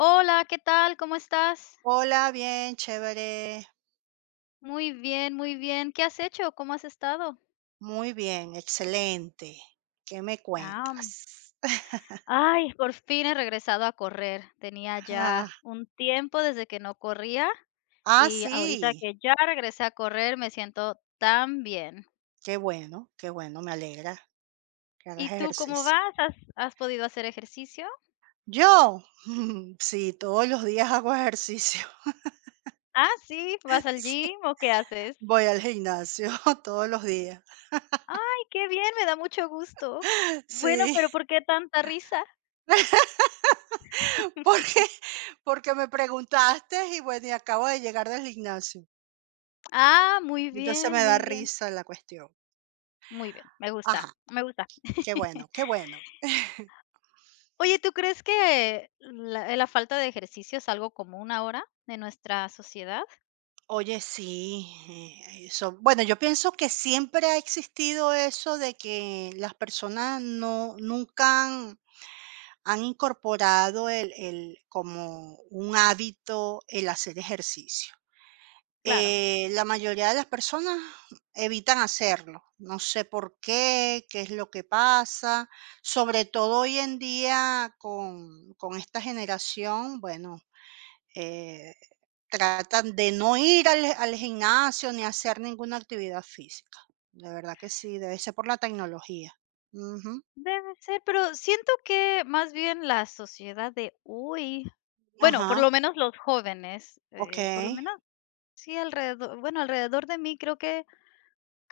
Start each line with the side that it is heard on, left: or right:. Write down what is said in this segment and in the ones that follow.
left: Hola, ¿qué tal? ¿Cómo estás?
right: Hola, bien, chévere.
left: Muy bien, muy bien. ¿Qué has hecho? ¿Cómo has estado?
right: Muy bien, excelente. ¿Qué me
left: Ah,
right: cuentas?
left: ay, por fin he regresado a correr. Tenía
right: Ah,
left: ya un tiempo desde que no corría y ahorita
right: sí.
left: que ya regresé a correr me siento tan bien.
right: Qué bueno, me alegra que
left: ¿Y
right: hagas
left: tú cómo
right: ejercicio.
left: vas? ¿Has podido hacer ejercicio?
right: Yo, sí, todos los días hago ejercicio.
left: Ah, sí, ¿vas al
right: Sí,
left: gym o qué haces?
right: voy al gimnasio todos los días.
left: Ay, qué bien, me da mucho gusto. Bueno,
right: Sí.
left: pero ¿por qué tanta risa?
right: Porque porque me preguntaste y bueno, y acabo de llegar del gimnasio.
left: Ah, muy
right: Entonces
left: bien,
right: me da
left: muy bien.
right: risa la cuestión.
left: Muy bien, me gusta,
right: Ajá.
left: me gusta.
right: Qué bueno, qué bueno.
left: Oye, ¿tú crees que la falta de ejercicio es algo común ahora de nuestra sociedad?
right: Oye, sí, eso. Bueno, yo pienso que siempre ha existido eso de que las personas no, nunca han incorporado como un hábito el hacer ejercicio.
left: Claro,
right: La mayoría de las personas evitan hacerlo. No sé por qué, qué es lo que pasa. Sobre todo hoy en día con esta generación, bueno, eh, tratan de no ir al gimnasio ni hacer ninguna actividad física. De verdad que sí, debe ser por la tecnología. Ujú.
left: debe ser, pero siento que más bien la sociedad de hoy, bueno, por lo
right: Ajá,
left: menos los jóvenes, por lo
right: okey.
left: menos sí alrededor, bueno, alrededor de mí creo que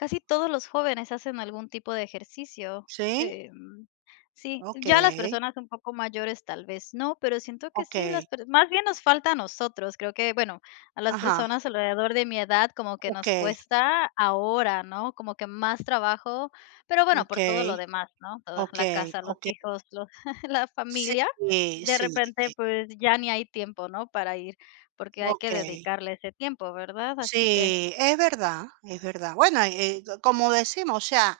left: casi todos los jóvenes hacen algún tipo de ejercicio.
right: Sí,
left: em, sí, ya las
right: okey,
left: personas un poco mayores tal vez no, pero siento que sí,
right: okey.
left: las per más bien nos falta a nosotros, creo que, bueno, a las
right: Ajá,
left: personas alrededor de mi edad como que nos
right: okey,
left: cuesta ahora, ¿no? Como que más trabajo, pero bueno, por todo
right: okey,
left: lo demás, ¿no? Toda la
right: okey,
left: casa, los
right: okey.
left: hijos, los la
right: Sí,
left: familia, de
right: sí,
left: repente,
right: sí.
left: pues, ya ni hay tiempo, ¿no? Para ir, porque hay que
right: Okey.
left: dedicarle ese tiempo, ¿verdad? Así que,
right: Sí, es verdad, es verdad. Bueno, como decimos, o sea,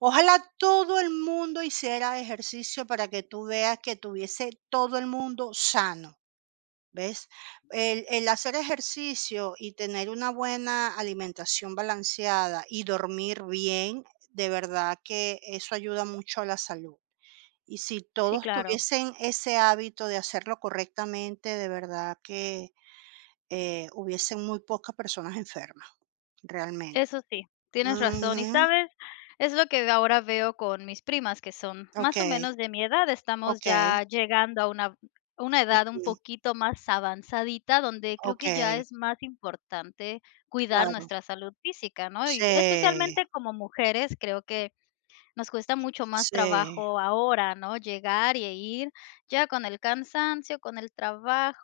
right: ojalá todo el mundo hiciera ejercicio para que tú veas que tuviese todo el mundo sano, ¿ves? El hacer ejercicio y tener una buena alimentación balanceada y dormir bien, de verdad que eso ayuda mucho a la salud. Y si
left: sí,
right: todos
left: claro.
right: tuviesen ese hábito de hacerlo correctamente, de verdad que hubiesen muy pocas personas enfermas, realmente.
left: Eso sí, tienes razón. Y
right: Ujú,
left: sabes, es lo que ahora veo con mis primas, que son
right: ok,
left: más o menos de mi edad. Estamos
right: ok,
left: ya llegando a una edad un
right: ujú,
left: poquito más avanzadita, donde creo
right: ok.
left: que ya es más importante cuidar
right: Claro,
left: nuestra salud física, ¿no? Y
right: sí,
left: especialmente como mujeres, creo que nos cuesta mucho más
right: sí,
left: trabajo ahora, ¿no? Llegar y ir ya con el cansancio, con el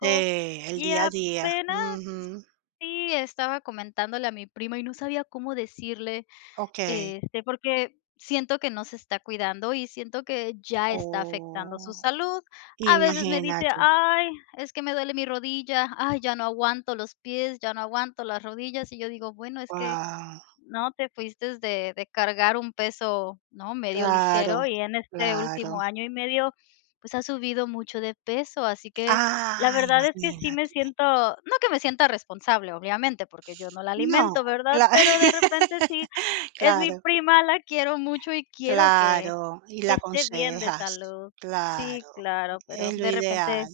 right: sí, el
left: Y
right: día a día,
left: apenas
right: ujú,
left: sí estaba comentándole a mi prima y no sabía cómo decirle,
right: okey.
left: porque siento que no se está cuidando y siento que ya está afectando su
right: Oh,
left: salud. A veces me dice:
right: imagínate,
left: "Ay, es que me duele mi rodilla, ay, ya no aguanto los pies, ya no aguanto las rodillas", y yo digo: "Bueno, es que
right: guau,
left: no, te fuiste de cargar un peso, ¿no?, medio
right: claro,
left: ligero, y en este
right: claro.
left: último año y medio, pues, has subido mucho de peso, así que la
right: Ah,
left: verdad es que sí me
right: imagínate.
left: siento no que me sienta responsable, obviamente, porque yo no la
right: No,
left: alimento, ¿verdad?,
right: cla
left: pero de repente sí, es mi
right: claro,
left: prima, la quiero mucho y quiero que
right: claro, y la
left: que esté bien de
right: aconsejas,
left: salud.
right: claro,
left: Sí, claro, pero
right: es lo
left: de repente
right: ideal,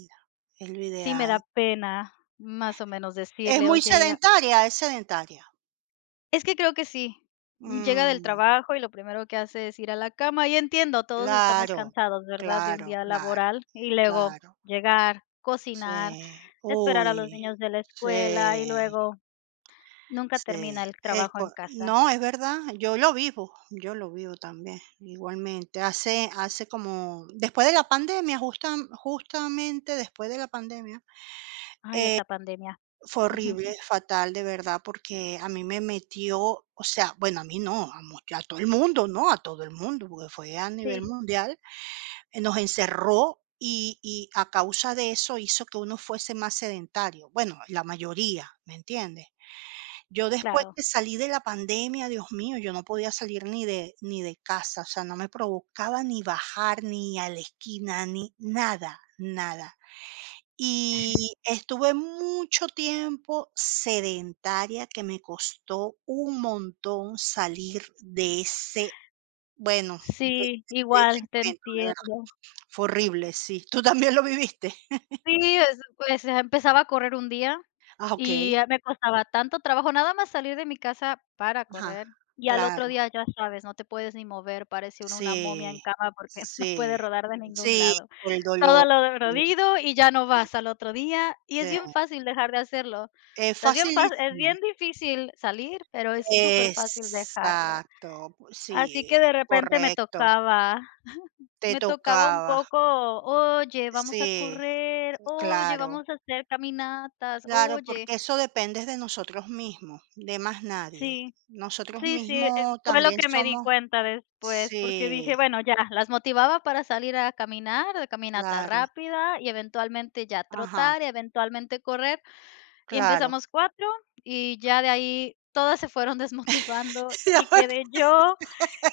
right: es lo
left: sí me
right: ideal.
left: da pena más o menos
right: Es
left: decirle:
right: muy
left: "Oye,
right: sedentaria, es sedentaria.
left: es que creo que sí. Llega del
right: Mm,
left: trabajo y lo primero que hace es ir a la cama. Y entiendo, todos estamos
right: claro,
left: cansados, ¿verdad? De un
right: claro,
left: día
right: claro.
left: laboral y luego
right: Claro,
left: llegar, cocinar,
right: sí,
left: esperar a los
right: uy,
left: niños de la escuela y
right: sí,
left: luego nunca termina
right: sí,
left: el
right: es
left: trabajo
right: co
left: en casa.
right: no, es verdad, yo lo vivo también, igualmente. Hace como después de la pandemia, justamente después de la pandemia,
left: Ay, esa pandemia.
right: fue horrible, fatal, de verdad, porque a mí me metió, o sea, bueno, a mí no, a todo el mundo, ¿no? A todo el mundo, porque fue a nivel
left: Sí,
right: mundial. Nos encerró y a causa de eso hizo que uno fuese más sedentario. Bueno, la mayoría, ¿me entiendes? Yo después
left: claro.
right: que salí de la pandemia, Dios mío, yo no podía salir ni de casa, o sea, no me provocaba ni bajar, ni a la esquina, ni nada, nada. Y estuve mucho tiempo sedentaria que me costó un montón salir de ese bueno,
left: Sí,
right: de ese
left: igual, te
right: momento, de verdad.
left: entiendo.
right: Fue horrible, sí. ¿Tú también lo viviste?
left: Sí, es pues, empezaba a correr un día.
right: Ah,
left: Y,
right: okey.
left: ah, me costaba tanto trabajo nada más salir de mi casa para
right: Ajá.
left: correr, y al otro
right: Claro.
left: día, ya sabes, no te puedes ni mover, parece uno una momia
right: Sí,
left: en cama porque no puede
right: sí.
left: rodar de ningún
right: Sí,
left: lado.
right: por el
left: Todo
right: dolor.
left: lo
right: Sí,
left: adolorido y ya no
right: sí,
left: vas al otro día, y
right: sí.
left: es bien fácil dejar de hacerlo. O
right: Es
left: sea, es bien fácil, es
right: facilísimo.
left: bien difícil salir, pero es súper fácil dejarlo.
right: Exacto.
left: Así
right: Sí,
left: que de repente me
right: correcto.
left: tocaba
right: Te
left: me tocaba un
right: tocaba.
left: poco, oye, vamos a
right: Sí,
left: correr, oye,
right: claro.
left: vamos a hacer caminatas,
right: Claro,
left: oye.
right: porque eso depende de nosotros mismos, de más nadie.
left: Sí.
right: Nosotros
left: Sí, sí,
right: mismos
left: fue lo
right: también
left: que me di
right: somos
left: cuenta después, porque
right: sí,
left: dije, bueno, ya, las motivaba para salir a caminar, de caminata
right: claro,
left: rápida y eventualmente ya
right: ajá,
left: trotar y eventualmente correr. Y
right: claro.
left: empezamos 4 y ya de ahí todas se fueron desmotivando
right: Ya
left: y quedé
right: me
left: yo.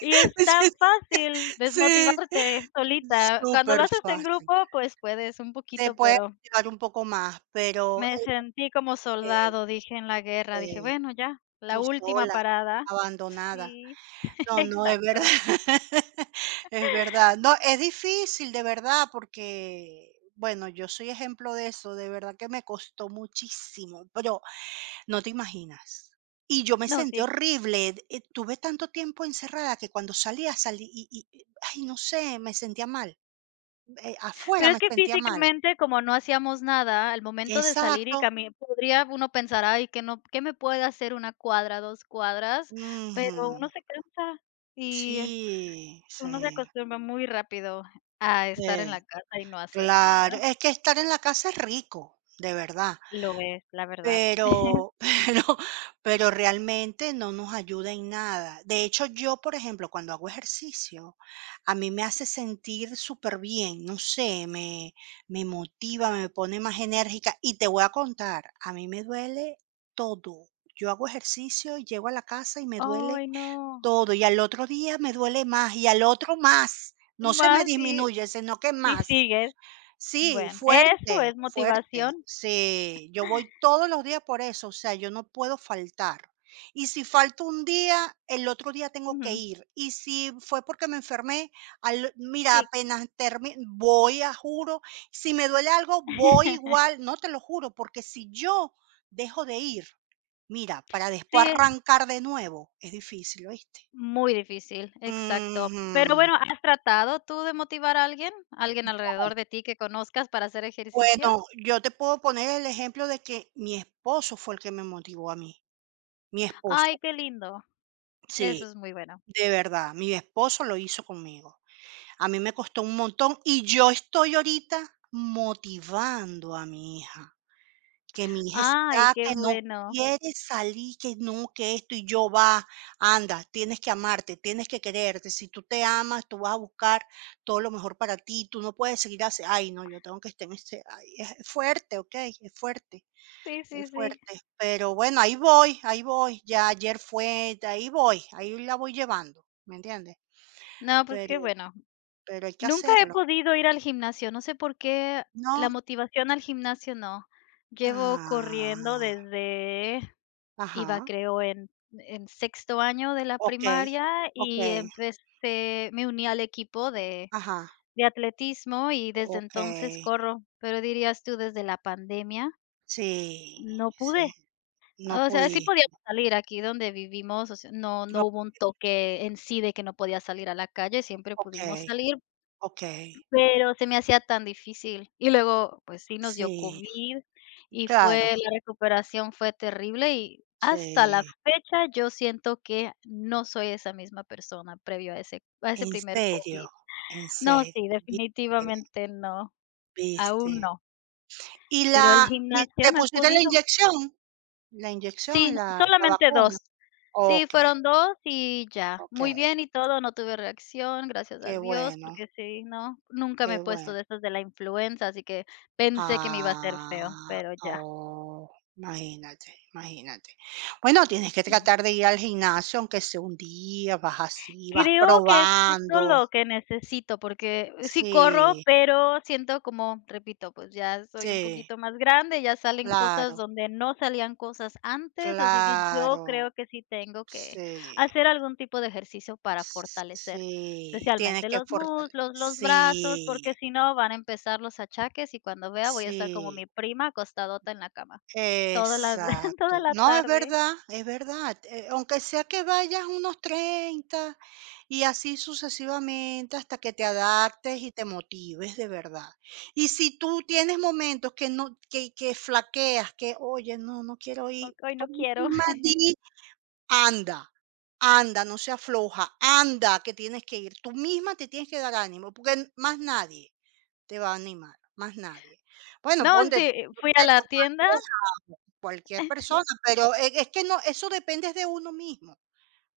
left: Y es
right: me
left: tan
right: siento
left: fácil
right: sí,
left: desmotivarte solita. Cuando lo haces en
right: superfácil.
left: grupo, pues puedes un
right: Te
left: poquito,
right: puede
left: pero
right: llevar un poco más, pero,
left: me sentí como
right: eh,
left: soldado, dije, en la guerra, dije,
right: eh,
left: bueno, ya, la
right: tú
left: última
right: sola,
left: parada.
right: abandonada.
left: Sí.
right: No, no, es verdad.
left: Exacto.
right: Es verdad. No, es difícil, de verdad, porque, bueno, yo soy ejemplo de eso, de verdad que me costó muchísimo, pero no te imaginas. Y yo me
left: No,
right: sentí
left: sí.
right: horrible, tuve tanto tiempo encerrada que cuando salía, salí, ay, no sé, me sentía mal, afuera
left: Pero
right: me
left: es que
right: sentía mal.
left: físicamente, como no hacíamos nada, al momento de salir
right: Exacto.
left: y caminar, podría uno pensar: "Ay, que no qué me puede hacer una cuadra, 2 cuadras?".
right: Ujú.
left: Pero uno se cansa y
right: Sí, sí,
left: uno se acostumbra muy rápido a estar en la
right: sí,
left: casa y no hacer nada.
right: claro. Es que estar en la casa es rico, de verdad.
left: Lo es, la verdad.
right: Pero pero pero realmente no nos ayuda en nada. De hecho, yo, por ejemplo, cuando hago ejercicio, a mí me hace sentir súper bien no sé, me motiva, me pone más enérgica. Y te voy a contar, a mí me duele todo. Yo hago ejercicio, llego a la casa y me duele
left: Ay, no.
right: todo, y al otro día me duele más, y al otro más. No se me
left: Más
right: disminuye, sino que
left: y
right: más.
left: sigues.
right: Sí,
left: Bueno, eso es
right: fuerte, fuerte.
left: motivación.
right: Sí, yo voy todos los días por eso, o sea, yo no puedo faltar. Y si falto un día, el otro día tengo que
left: Ujú.
right: ir. Y si fue porque me enfermé, mira,
left: Sí.
right: apenas termino, voy a juro. Si me duele algo, voy igual, no te lo juro, porque si yo dejo de ir, mira, para después
left: Sí.
right: arrancar de nuevo, es difícil, ¿oíste?
left: Muy difícil, exacto. Pero
right: Ujú.
left: bueno, sí. ¿Has tratado tú de motivar a alguien? ¿Alguien alrededor de ti que conozcas para hacer ejercicio?
right: Bueno, yo te puedo poner el ejemplo de que mi esposo fue el que me motivó a mí, mi
left: Ay,
right: esposo.
left: qué lindo. Eso
right: Sí,
left: es muy bueno.
right: de verdad, mi esposo lo hizo conmigo. A mí me costó un montón y yo estoy ahorita motivando a mi hija, que mi hija
left: Ay,
right: está
left: qué
right: que no
left: bueno.
right: quiere salir, que no, que esto y yo va, anda, tienes que amarte, tienes que quererte, si tú te amas, tú vas a buscar todo lo mejor para ti, tú no puedes seguir así, ay no, yo tengo que estar en este, ay, es fuerte, ok, es fuerte.
left: Sí, sí,
right: Es
left: sí.
right: fuerte, pero bueno, ahí voy, ya ayer fue, ahí voy, ahí la voy llevando, ¿me entiendes?
left: No, pues
right: Pero
left: qué bueno.
right: hay que
left: Nunca he
right: hacerlo.
left: podido ir al gimnasio. No sé por qué la
right: No
left: motivación al gimnasio no. Llevo corriendo
right: ah,
left: desde, iba
right: ajá,
left: creo en, sexto año de la
right: okey,
left: primaria y
right: okey,
left: empecé, me uní al equipo de
right: ajá,
left: atletismo y desde entonces
right: okey.
left: corro, pero dirías tú desde la pandemia
right: Sí,
left: no pude.
right: sí, no
left: O sea, sí
right: pude
left: podíamos salir aquí donde vivimos, o sea,
right: no,
left: no hubo un toque en sí de que no podía salir a la calle, siempre pudimos
right: okey,
left: salir,
right: okey,
left: pero se me hacía tan difícil. Y luego, pues sí, nos dio
right: sí,
left: COVID y fue
right: claro,
left: la recuperación fue terrible y hasta la
right: sí,
left: fecha yo siento que no soy esa misma persona previo a ese
right: en
left: primer
right: serio,
left: COVID.
right: en
left: No,
right: serio,
left: sí,
right: ¿viste?
left: definitivamente no, aún
right: ¿Viste?
left: no.
right: ¿Y
left: Pero el
right: la y
left: gimnasio
right: te
left: no he
right: pusiste la
left: podido.
right: inyección? La inyección,
left: Sí,
right: la
left: solamente
right: vacuna.
left: 2. Sí,
right: Okey,
left: fueron 2 y ya. Muy
right: okey.
left: bien y todo, no tuve reacción, gracias a
right: Qué
left: Dios,
right: bueno,
left: porque sí, no, nunca me
right: qué
left: he puesto
right: bueno.
left: de esas de la influenza, así que pensé que me iba a hacer feo,
right: Ah,
left: pero ya.
right: oh, imagínate, imagínate. Bueno, tienes que
left: Sí.
right: tratar de ir al gimnasio, aunque sea un día, vas así, vas
left: Creo que es justo
right: probando.
left: lo que necesito, porque sí corro,
right: Sí,
left: pero siento como, repito, pues ya soy un
right: sí,
left: poquito más grande, ya salen cosas
right: claro,
left: donde no salían cosas antes, así que yo creo
right: claro.
left: que sí tengo que
right: Sí,
left: hacer algún tipo de ejercicio para fortalecer,
right: sí, tienes
left: especialmente
right: que
left: los
right: fortale
left: muslos, los brazos,
right: sí,
left: porque si no van a empezar los achaques y cuando vea voy a estar como
right: sí.
left: mi prima acostadota en la cama toda la toda
right: Exacto.
left: la
right: No, es
left: tarde.
right: verdad, es verdad. Aunque sea que vayas unos 30 y así sucesivamente hasta que te adaptes y te motives de verdad. Y si tú tienes momentos que no, que flaqueas, que oye, no, no quiero
left: No,
right: ir,
left: hoy
right: tú
left: no quiero.
right: misma di, anda, anda, no se afloja, anda, que tienes que ir. Tú misma te tienes que dar ánimo, porque n- más nadie. Te va a animar, más nadie. Bueno,
left: No,
right: ponte,
left: sí,
right: no
left: fui a
right: sé,
left: la
right: tu
left: tienda.
right: pareja, cualquier persona, pero es que no, eso depende de uno mismo,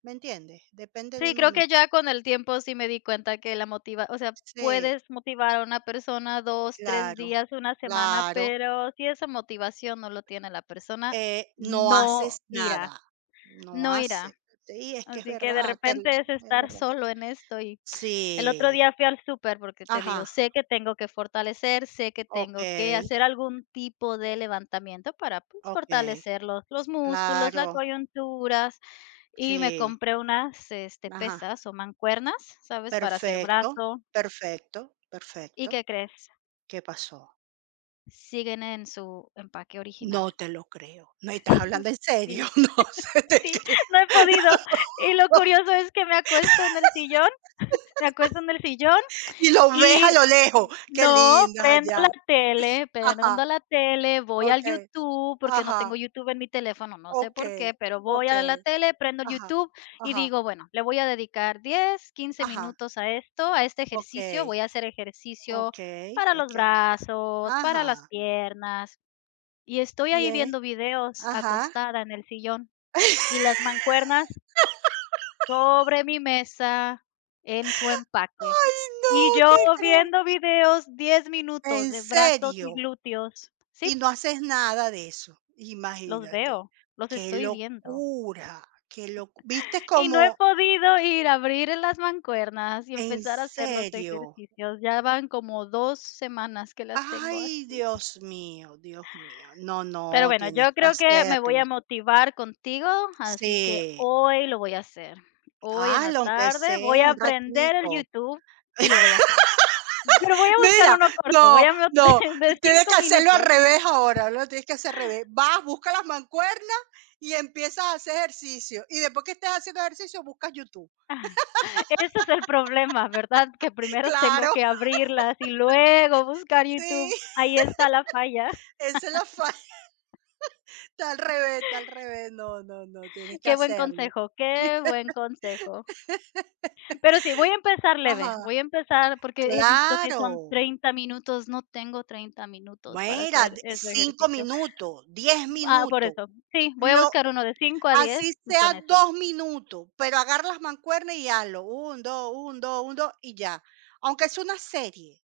right: ¿me entiendes? Depende de
left: Sí,
right: uno
left: creo que
right: mismo.
left: ya con el tiempo sí me di cuenta que la motiva, o sea,
right: Sí,
left: puedes motivar a una persona dos, 3
right: claro,
left: días, una semana,
right: claro.
left: pero si esa motivación no lo tiene la persona,
right: No
left: no
right: haces
left: irá,
right: nada, no
left: no
right: haces
left: irá.
right: sí, es que es
left: Así que de
right: verdad, te es
left: repente es estar
right: verdad.
left: solo en esto. Y el otro
right: Sí,
left: día fui al súper porque te digo,
right: ajá,
left: sé que tengo que fortalecer, sé que tengo que
right: okey,
left: hacer algún tipo de levantamiento para, pues,
right: okey,
left: fortalecer los músculos, las
right: claro,
left: coyunturas. Y me
right: sí,
left: compré unas,
right: ajá,
left: pesas o mancuernas, ¿sabes? Para hacer
right: perfecto,
left: brazo.
right: perfecto,
left: ¿Y
right: perfecto.
left: qué crees?
right: ¿Qué pasó?
left: Siguen en su empaque original.
right: No te lo creo. ¿Me estás hablando en serio?
left: Sí,
right: No se te
left: sí,
right: creo.
left: no he podido. Y lo curioso es que me acuesto en el sillón, me acuesto en el sillón.
right: Y lo ves
left: Y
right: a lo lejos. Qué
left: no,
right: lindas allá.
left: prendo
right: Ajá,
left: la tele, voy al
right: okey.
left: YouTube, porque no tengo
right: Ajá,
left: YouTube en mi teléfono, no sé por
right: okey,
left: qué, pero voy a
right: okey.
left: la tele, prendo el
right: Ajá,
left: YouTube y
right: ajá,
left: digo, bueno, le voy a dedicar diez quince
right: ajá.
left: minutos a esto, a este ejercicio,
right: Okey,
left: voy a hacer ejercicio
right: okey,
left: para los
right: okey.
left: brazos, para
right: Ajá.
left: las piernas, y estoy
right: Y,
left: ahí viendo videos
right: ajá.
left: acostada en el sillón y las mancuernas sobre mi mesa en su empaque.
right: Ay, no
left: Y yo
right: te creo.
left: viendo videos 10 minutos
right: ¿En
left: de brazos
right: serio?
left: y glúteos. Sí,
right: Y no haces nada de eso,
left: los
right: imagínate.
left: veo, los
right: Qué
left: estoy viendo.
right: locura, qué locu ¿Viste
left: Y no he
right: como
left: podido ir a abrir las mancuernas y
right: en
left: empezar a hacer los
right: serio?
left: ejercicios. Ya van como 2 semanas que las tengo así.
right: Ay, Dios mío, Dios mío. No,
left: Pero
right: no,
left: bueno,
right: tienes
left: yo
right: que
left: creo que me voy
right: hacerlo.
left: a motivar contigo, así que
right: Sí,
left: hoy lo voy a hacer. Hoy en la
right: hazlo aunque
left: tarde voy
right: sea
left: a
right: un
left: aprender el
right: ratico.
left: YouTube y lo voy a hacer. Pero voy a buscar
right: Mira,
left: uno corto, voy
right: no,
left: a
right: no,
left: de
right: tienes que
left: 5
right: hacerlo al
left: minutos.
right: revés ahora, lo tienes que hacer al revés. Vas, busca las mancuernas y empiezas a hacer ejercicio. Y después que estés haciendo ejercicio, buscas YouTube.
left: Ese es el problema, ¿verdad? Que primero tengo
right: Claro,
left: que abrirlas y luego buscar YouTube.
right: sí.
left: Ahí está la falla.
right: Esa es la falta, al revés, está al revés. No, no, no, tienes que
left: Qué buen
right: hacerlo.
left: consejo, qué buen consejo. Pero sí, voy a empezar leve,
right: Ajá,
left: voy a empezar porque he visto que
right: claro.
left: son 30 minutos, no tengo 30 minutos para
right: Mira,
left: hacer
right: de
left: ese
right: 5
left: ejercicio.
right: minutos, 10
left: Ah, por
right: minutos,
left: eso. Sí, voy a
right: lo
left: buscar uno de 5 a
right: así
left: 10 y
right: sea
left: con eso.
right: 2 minutos, pero agarra las mancuernas y hazlo, 1, 2, 1, 2, 1, 2 y ya. Aunque es una serie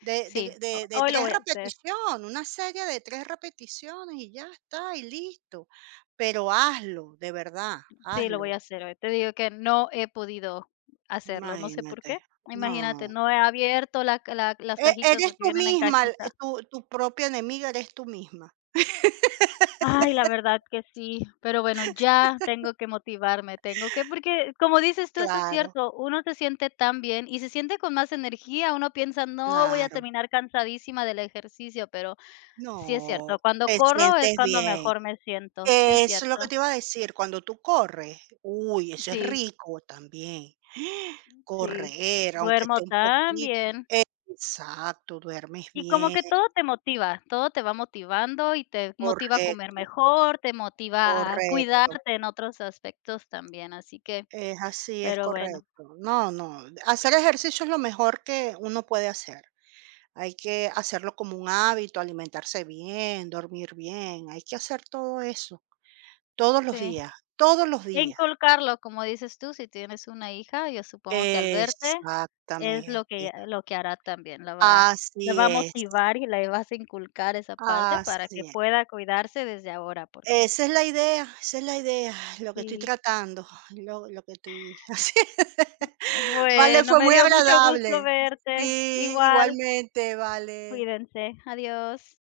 right: de de
left: Sí, ho
right: de de
left: hoy lo
right: 3
left: voy a hacer.
right: repetición, una serie de 3 repeticiones y ya está, y listo. Pero hazlo, de verdad,
left: Sí, lo voy
right: hazlo.
left: a hacer hoy. Te digo que no he podido hacerlo, no sé por
right: Imagínate.
left: qué. Imagínate,
right: No.
left: no he abierto la ca la las
right: E
left: cajitas
right: eres
left: porque
right: tú
left: vienen en
right: misma, el
left: cajita.
right: tu propia enemiga eres tú misma.
left: Ay, la verdad que sí, pero bueno, ya tengo que motivarme, tengo que porque como dices tú, eso es
right: Claro,
left: cierto, uno se siente tan bien y se siente con más energía, uno piensa: "No, voy a
right: claro.
left: terminar cansadísima del ejercicio", pero sí es
right: No,
left: cierto, cuando
right: te
left: corro es
right: sientes
left: cuando
right: bien.
left: mejor me siento, sí es
right: Eso es lo que
left: cierto.
right: te iba a decir, cuando tú corres, uy, eso es
left: Sí,
right: rico también.
left: sí,
right: Correr, aunque
left: duermo
right: sea un
left: tan
right: poquito,
left: bien.
right: exacto, duermes
left: Y como
right: bien,
left: que todo te motiva, todo te va motivando y te motiva a comer
right: correcto,
left: mejor, te motiva a
right: correcto.
left: cuidarte en otros aspectos también, así que,
right: Es así, es
left: pero bueno,
right: correcto. No, no, hacer ejercicio es lo mejor que uno puede hacer. Hay que hacerlo como un hábito, alimentarse bien, dormir bien, hay que hacer todo eso, todos los
left: sí.
right: días, todos los
left: E
right: días.
left: inculcarlo, como dices tú, si tienes una hija, yo supongo que al verte es lo
right: Exactamente,
left: que lo que hará también, la va la
right: así
left: va a
right: es,
left: motivar y le vas a inculcar esa parte para que
right: así es.
left: pueda cuidarse desde ahora, porque
right: Esa es la idea, esa es la idea, lo que estoy
left: sí.
right: tratando, lo que estoy haciendo. Vale,
left: Bueno,
right: fue
left: me
right: muy
left: dio mucho gusto
right: agradable.
left: verte.
right: Sí,
left: Igual,
right: igualmente, vale.
left: cuídense. Adiós.